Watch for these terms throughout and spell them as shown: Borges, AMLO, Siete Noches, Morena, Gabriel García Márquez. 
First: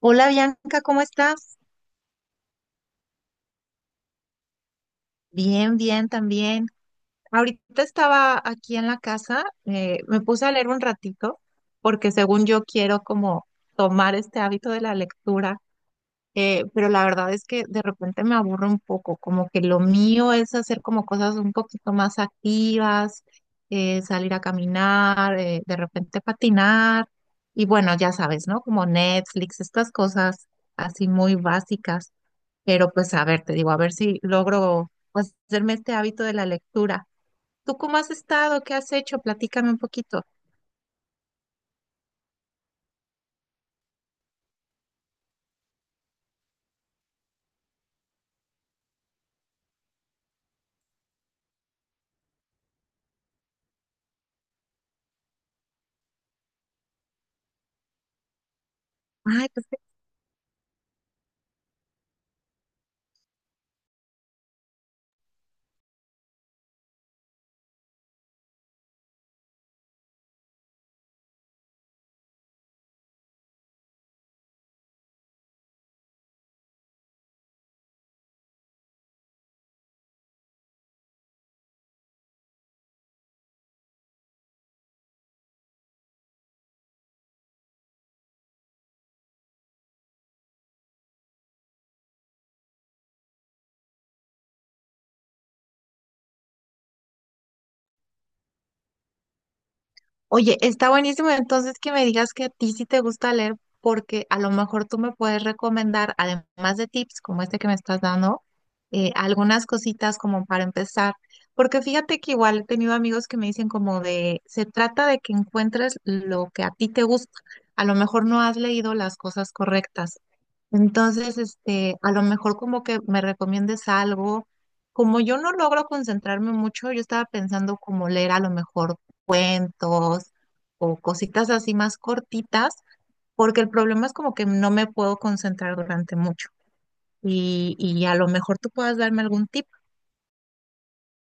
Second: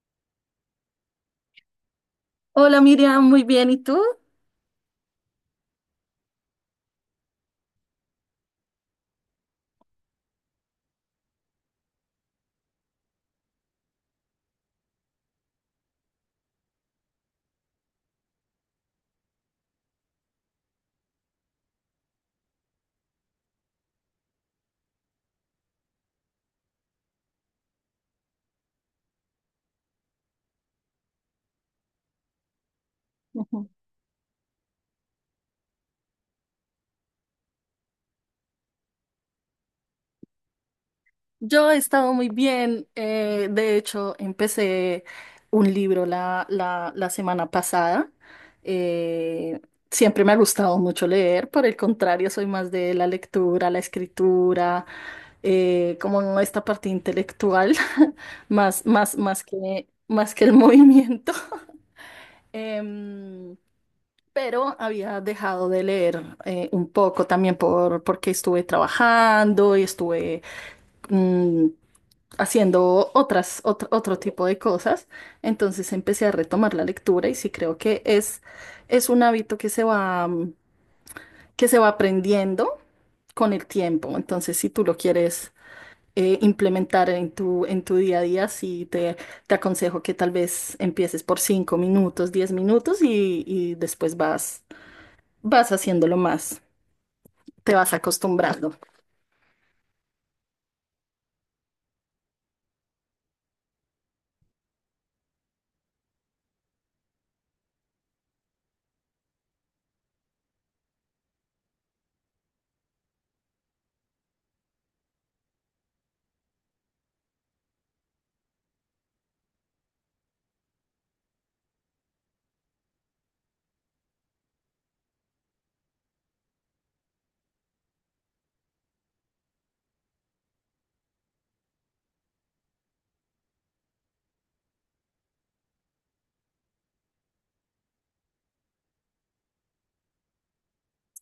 Hola, Bianca, ¿cómo estás? Hola Miriam, muy bien. ¿Y tú? Bien, bien, también. Ahorita estaba aquí en la casa, me puse a leer un ratito porque según yo quiero como tomar este hábito de la lectura. Pero la verdad es que de repente me aburro un poco, como que lo mío es hacer como cosas un poquito más activas, salir a caminar, de repente patinar y bueno, ya sabes, ¿no? Como Netflix, estas cosas así muy básicas, pero pues a ver, te Ujú. digo, a ver si logro pues hacerme este hábito de la lectura. ¿Tú cómo has estado? ¿Qué has hecho? Platícame un poquito. Yo he estado muy bien. De hecho, empecé un libro la semana pasada. eh, Siempre me ha gustado mucho leer. Por el contrario, soy más de la lectura, la escritura, como esta parte intelectual, Ay, pues más que el movimiento. Em, pero había dejado de leer un poco también porque estuve trabajando y estuve mm, haciendo otro tipo de cosas. Entonces empecé a retomar la lectura y sí creo que es un hábito que se va, que se va aprendiendo con el tiempo. Entonces, si tú lo quieres... implementar en tu día a día, te aconsejo que tal vez empieces por 5 minutos, 10 minutos y después vas haciéndolo más, te vas acostumbrando. oye, está buenísimo entonces que me digas que a ti sí te gusta leer, porque a lo mejor tú me puedes recomendar, además de tips como este que me estás dando, algunas cositas como para empezar. Porque fíjate que igual he tenido amigos que me dicen como de, se trata de que encuentres lo que a ti te gusta. A lo mejor no has leído las cosas correctas. Entonces, este, a lo mejor como que me recomiendes algo. Como yo no logro concentrarme mucho, yo estaba pensando como leer a lo mejor cuentos o cositas así más cortitas, porque el problema es como que no me puedo concentrar durante mucho. Y a lo mejor tú puedas darme algún tip.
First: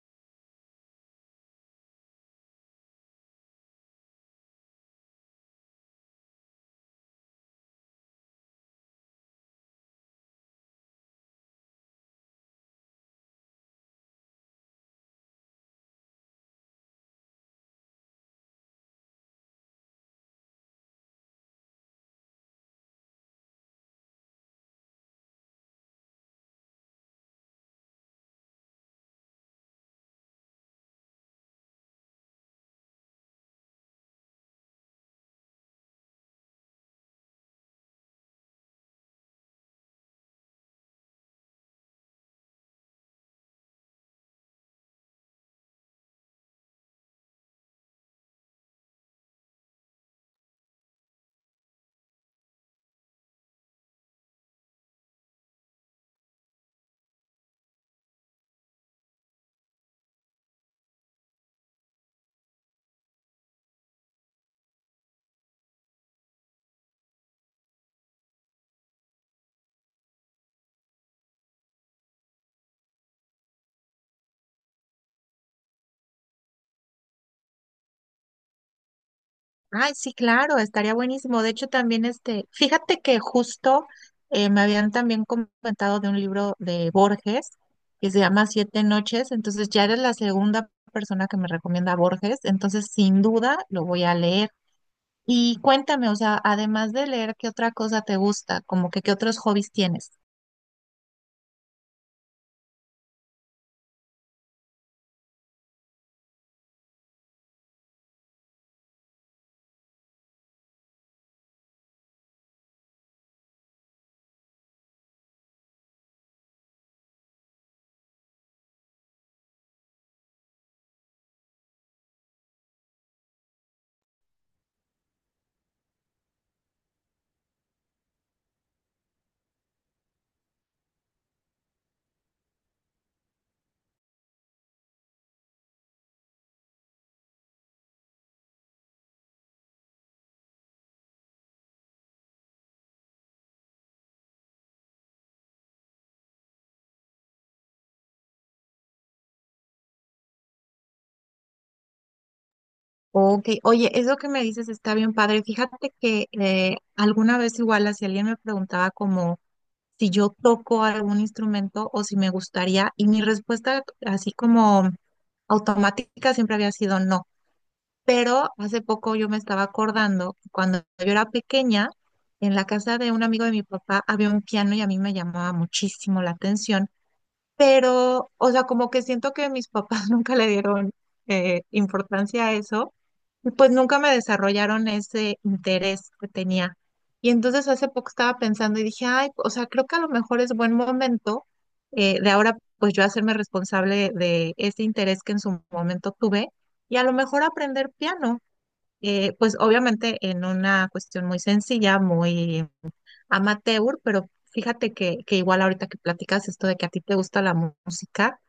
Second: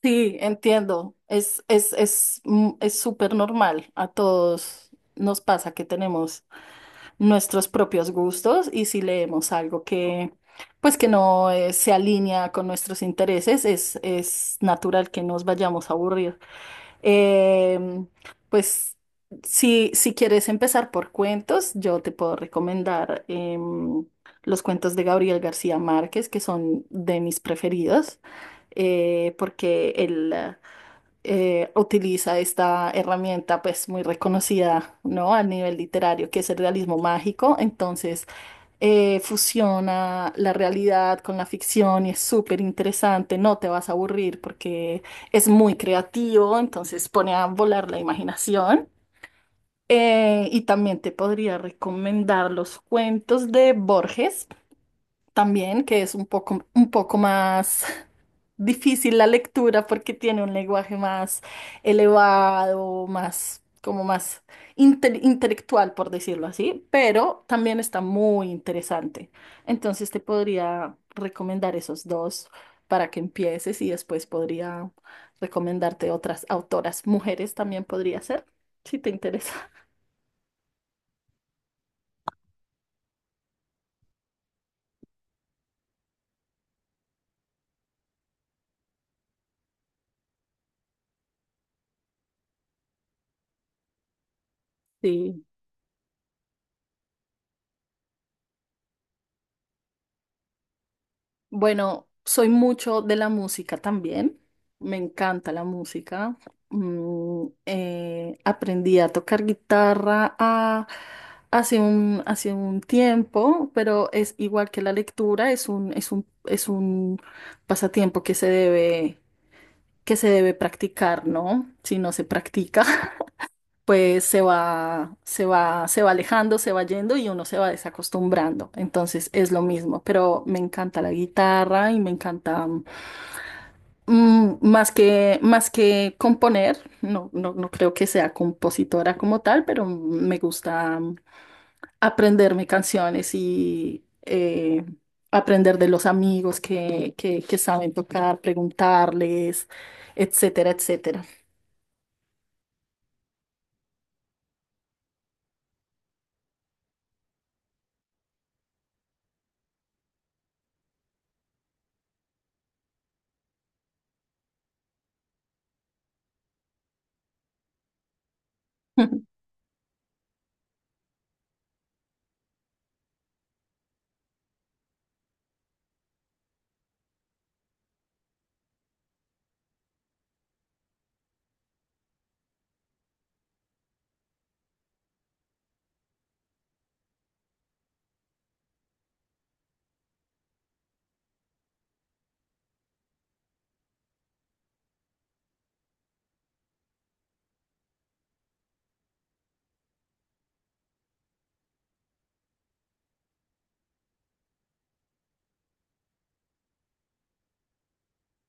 Sí, entiendo, es, es súper normal, a todos nos pasa que tenemos nuestros propios gustos y si leemos algo pues que no se alinea con nuestros intereses, es natural que nos vayamos a aburrir. Em, pues si quieres empezar por cuentos, yo te puedo recomendar los cuentos de Gabriel García Márquez, que son de mis preferidos, porque él utiliza esta herramienta pues muy reconocida, ¿no? A nivel literario, que es el realismo mágico. Entonces, fusiona la realidad con la ficción y es súper interesante, no te vas a aburrir porque es muy creativo, entonces pone a volar la imaginación. Y también te podría recomendar los cuentos de Borges, también, que es un poco más difícil la lectura porque tiene un lenguaje más elevado, más, como más intelectual, por decirlo así, pero también está muy interesante. Entonces te podría recomendar esos dos para que empieces y después podría recomendarte otras autoras. Mujeres también podría ser, si te interesa. Ay, sí, claro, estaría buenísimo. De hecho, también este, fíjate que justo me habían también comentado de un libro de Borges que se llama Siete Noches, entonces ya eres la segunda persona que me recomienda Borges, entonces sin duda lo voy a leer. Sí. Y cuéntame, o sea, además de leer, ¿qué otra cosa te gusta? Como que qué otros hobbies tienes. Bueno, soy mucho de la música también. Me encanta la música. Aprendí a tocar guitarra hace hace un tiempo, pero es igual que la lectura, es un pasatiempo que se debe practicar, ¿no? Si no se practica pues se va alejando, se va yendo y uno se va desacostumbrando. Entonces es lo mismo, pero me encanta la guitarra y me encanta más que componer, no creo que sea compositora como tal, pero me gusta aprenderme canciones y aprender de los amigos que saben tocar, preguntarles, etcétera, etcétera. Ok, oye, eso que me dices está bien padre. Fíjate que alguna vez igual, si alguien me preguntaba como si yo toco algún instrumento o si me gustaría. Y mi respuesta así como automática siempre había sido no. Pero hace poco yo me estaba acordando, que cuando yo era pequeña, en la casa de un amigo de mi papá había un piano y a mí me llamaba muchísimo la atención, pero, o sea, como que siento que mis papás nunca le dieron importancia a eso, y pues nunca me desarrollaron ese interés que tenía. Y entonces hace poco estaba pensando y dije, ay, o sea, creo que a lo mejor es buen momento, de ahora, pues yo hacerme responsable de ese interés que en su momento tuve y a lo mejor aprender piano, pues obviamente en una cuestión muy sencilla, muy amateur, pero fíjate que igual ahorita que platicas esto de que a ti te gusta la música,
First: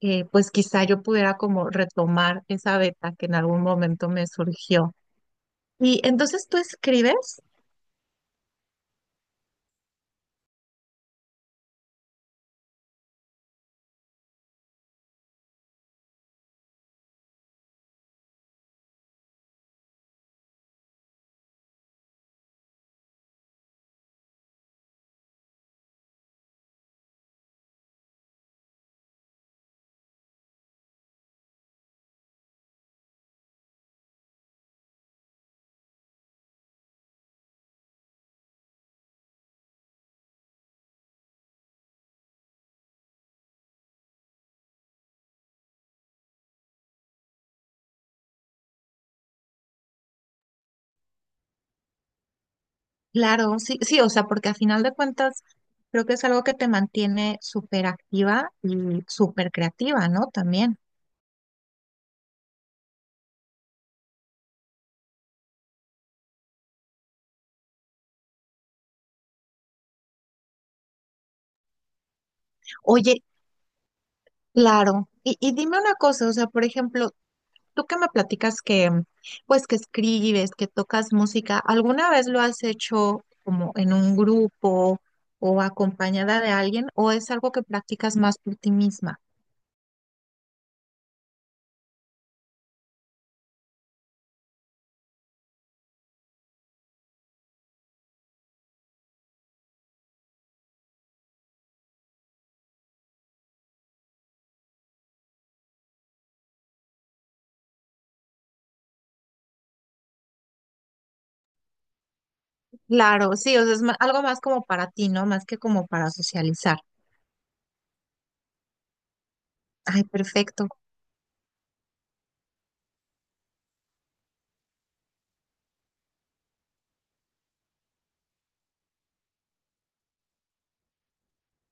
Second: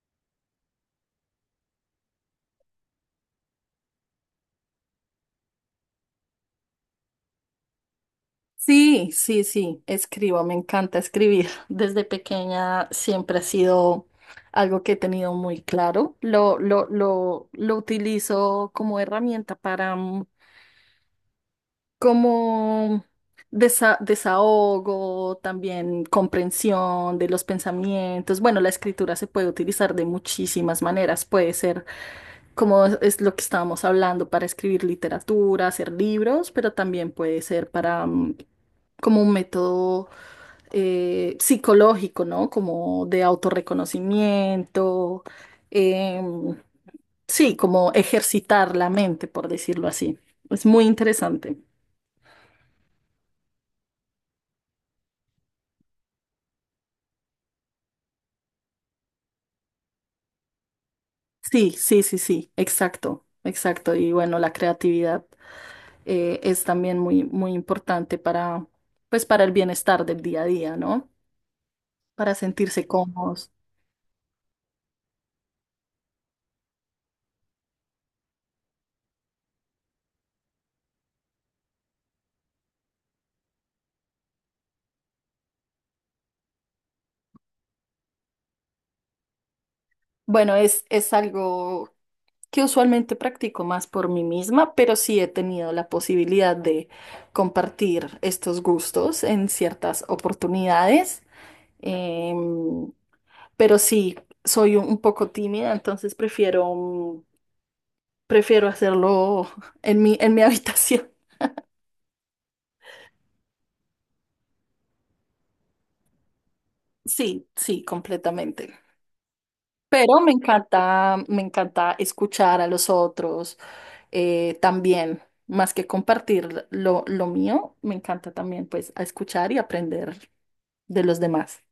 pues quizá yo pudiera como retomar esa beta que en algún momento me surgió. Y entonces tú escribes, Sí, sí, sí, escribo, me encanta escribir. Desde pequeña siempre ha sido algo que he tenido muy claro. Lo utilizo como herramienta para, como desahogo, también comprensión de los pensamientos. Bueno, la escritura se puede utilizar de muchísimas maneras. Puede ser como es lo que estábamos hablando para escribir literatura, hacer libros, pero también puede ser para como un método psicológico, ¿no? Como de autorreconocimiento. em, sí, como ejercitar la mente, por decirlo así. Es muy interesante. claro, sí, sí, o sea, porque a final de cuentas creo que es algo que te mantiene súper activa y súper creativa, ¿no? También. Sí, sí, sí, sí, exacto, exacto. Y bueno, la creatividad es también muy importante para, pues, para el bienestar del día a día, ¿no? Para sentirse Oye, cómodos. claro. Y dime una cosa, o sea, por ejemplo, tú que me platicas que, pues, que escribes, que tocas música, ¿alguna vez lo has hecho como en un grupo o acompañada de alguien o es algo que practicas más por ti misma? Bueno, es algo que usualmente practico más por mí misma, pero sí he tenido la posibilidad de compartir estos gustos en ciertas oportunidades. Em, pero sí, soy un poco tímida, entonces prefiero... prefiero hacerlo en mi habitación. Claro, sí, o sea, es algo más como para ti, ¿no? Más que como para socializar. Sí, sí, completamente. Ay, Pero perfecto. Me encanta escuchar a los otros también, más que compartir lo mío, me encanta también pues a escuchar y aprender de los demás.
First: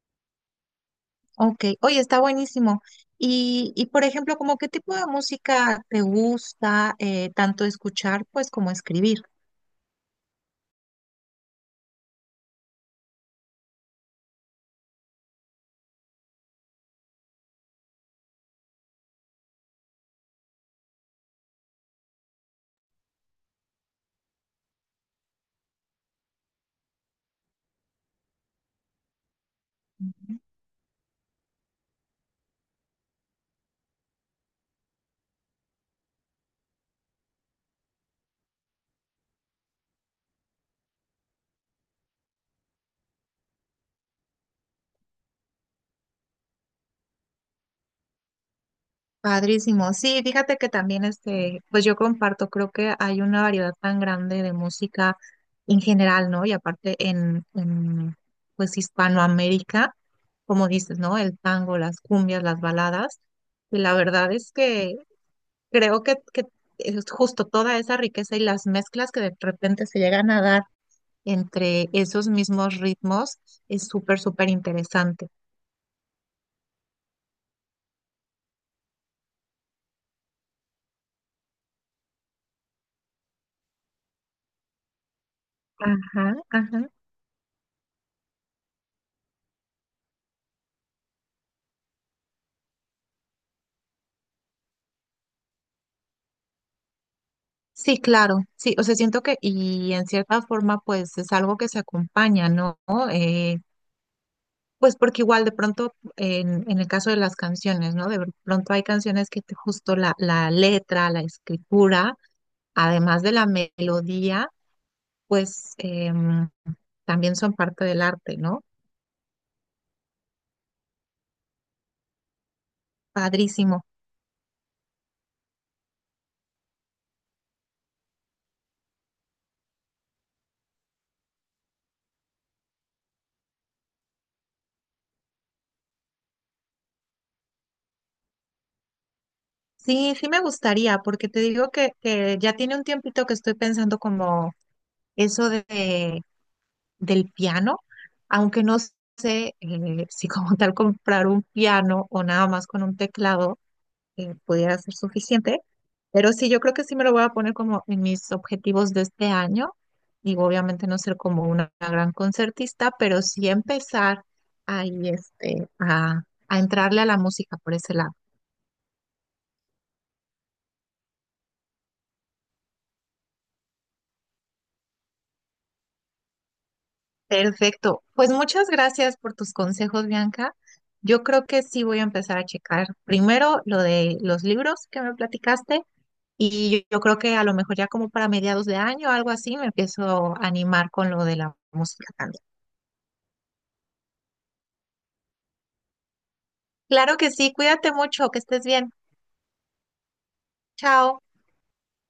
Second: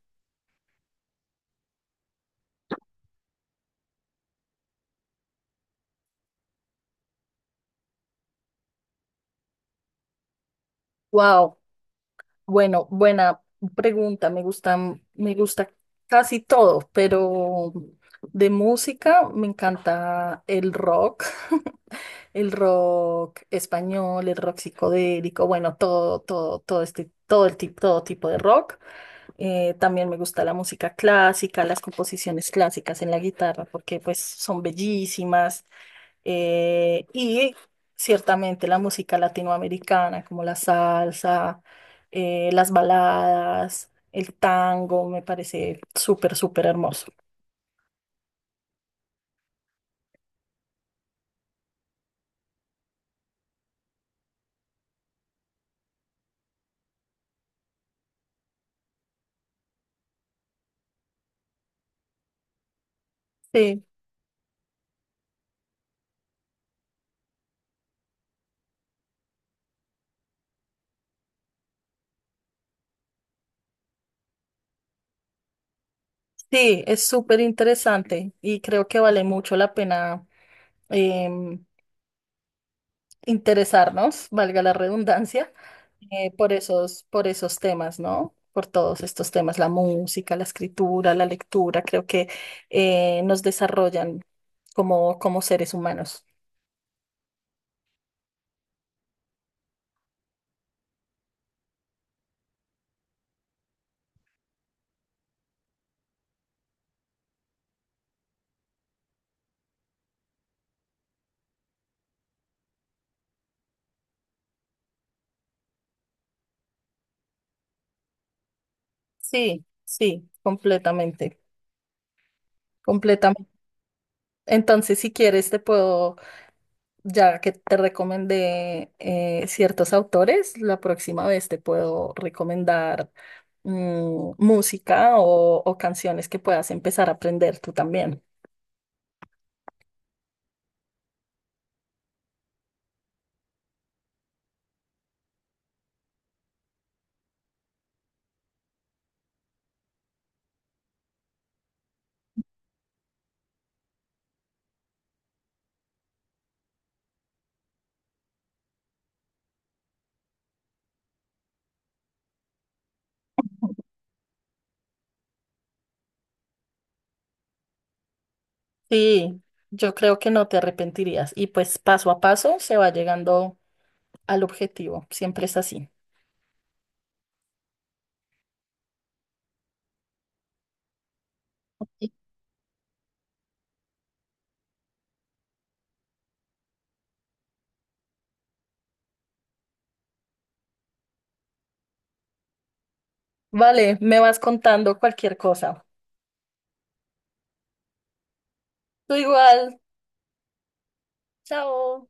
Ok. Oye, está buenísimo. Y por ejemplo, ¿como qué tipo de música te gusta tanto escuchar, pues, como escribir? Wow. Bueno, buena pregunta. Me gustan, me gusta casi todo, pero de música me encanta el rock, el rock español, el rock psicodélico, bueno, todo, todo, todo este, todo el tipo, todo tipo de rock. También me gusta la música clásica, las composiciones clásicas en la guitarra, porque pues son bellísimas. Y ciertamente la música latinoamericana, como la salsa las baladas, el tango, me parece súper, súper hermoso. Padrísimo. Sí, fíjate que también este, pues yo comparto, creo que hay una variedad tan grande de música en general, ¿no? Y aparte en pues Hispanoamérica, como dices, ¿no? El tango, las cumbias, las baladas. Y Sí, la verdad es que creo que es justo toda esa riqueza y las mezclas que de repente se llegan a dar entre esos mismos ritmos es súper, súper interesante. sí, es súper interesante y creo que vale mucho la pena em, interesarnos, valga la redundancia, Ajá, ajá. Por esos temas, ¿no? Por todos estos temas, la música, la escritura, la lectura, creo que nos desarrollan como, como seres humanos. Sí, claro, sí, o sea, siento que, y en cierta forma, pues es algo que se acompaña, ¿no? Eh, pues porque igual de pronto, en el caso de las canciones, ¿no? De pronto hay canciones que justo la, la letra, la escritura, además de la melodía, pues también son parte del arte, ¿no? Sí, sí, completamente, completamente. Padrísimo. Entonces, si quieres, te puedo ya que te recomendé ciertos autores, la próxima vez te puedo recomendar música o canciones que puedas empezar a aprender tú también. Sí, sí me gustaría, porque te digo que ya tiene un tiempito que estoy pensando como eso de, del piano, aunque no, si como tal comprar un piano o nada más con un teclado pudiera ser suficiente, pero sí, yo creo que sí me lo voy a poner como en mis objetivos de este año. Digo, obviamente no ser como una gran concertista, pero sí empezar ahí este, a entrarle a la música por ese lado. Sí, yo creo que no te arrepentirías y pues paso a paso se va llegando al objetivo, siempre es así. Perfecto. Pues muchas gracias por tus consejos, Bianca. Yo creo que sí voy a empezar a checar primero lo de los libros que me platicaste. Y yo creo que a lo mejor ya como para mediados de año o algo así me empiezo a animar con lo de la música también. Vale, me vas contando cualquier cosa. Claro que sí, cuídate mucho, que estés bien. Tú igual, Chao. chao.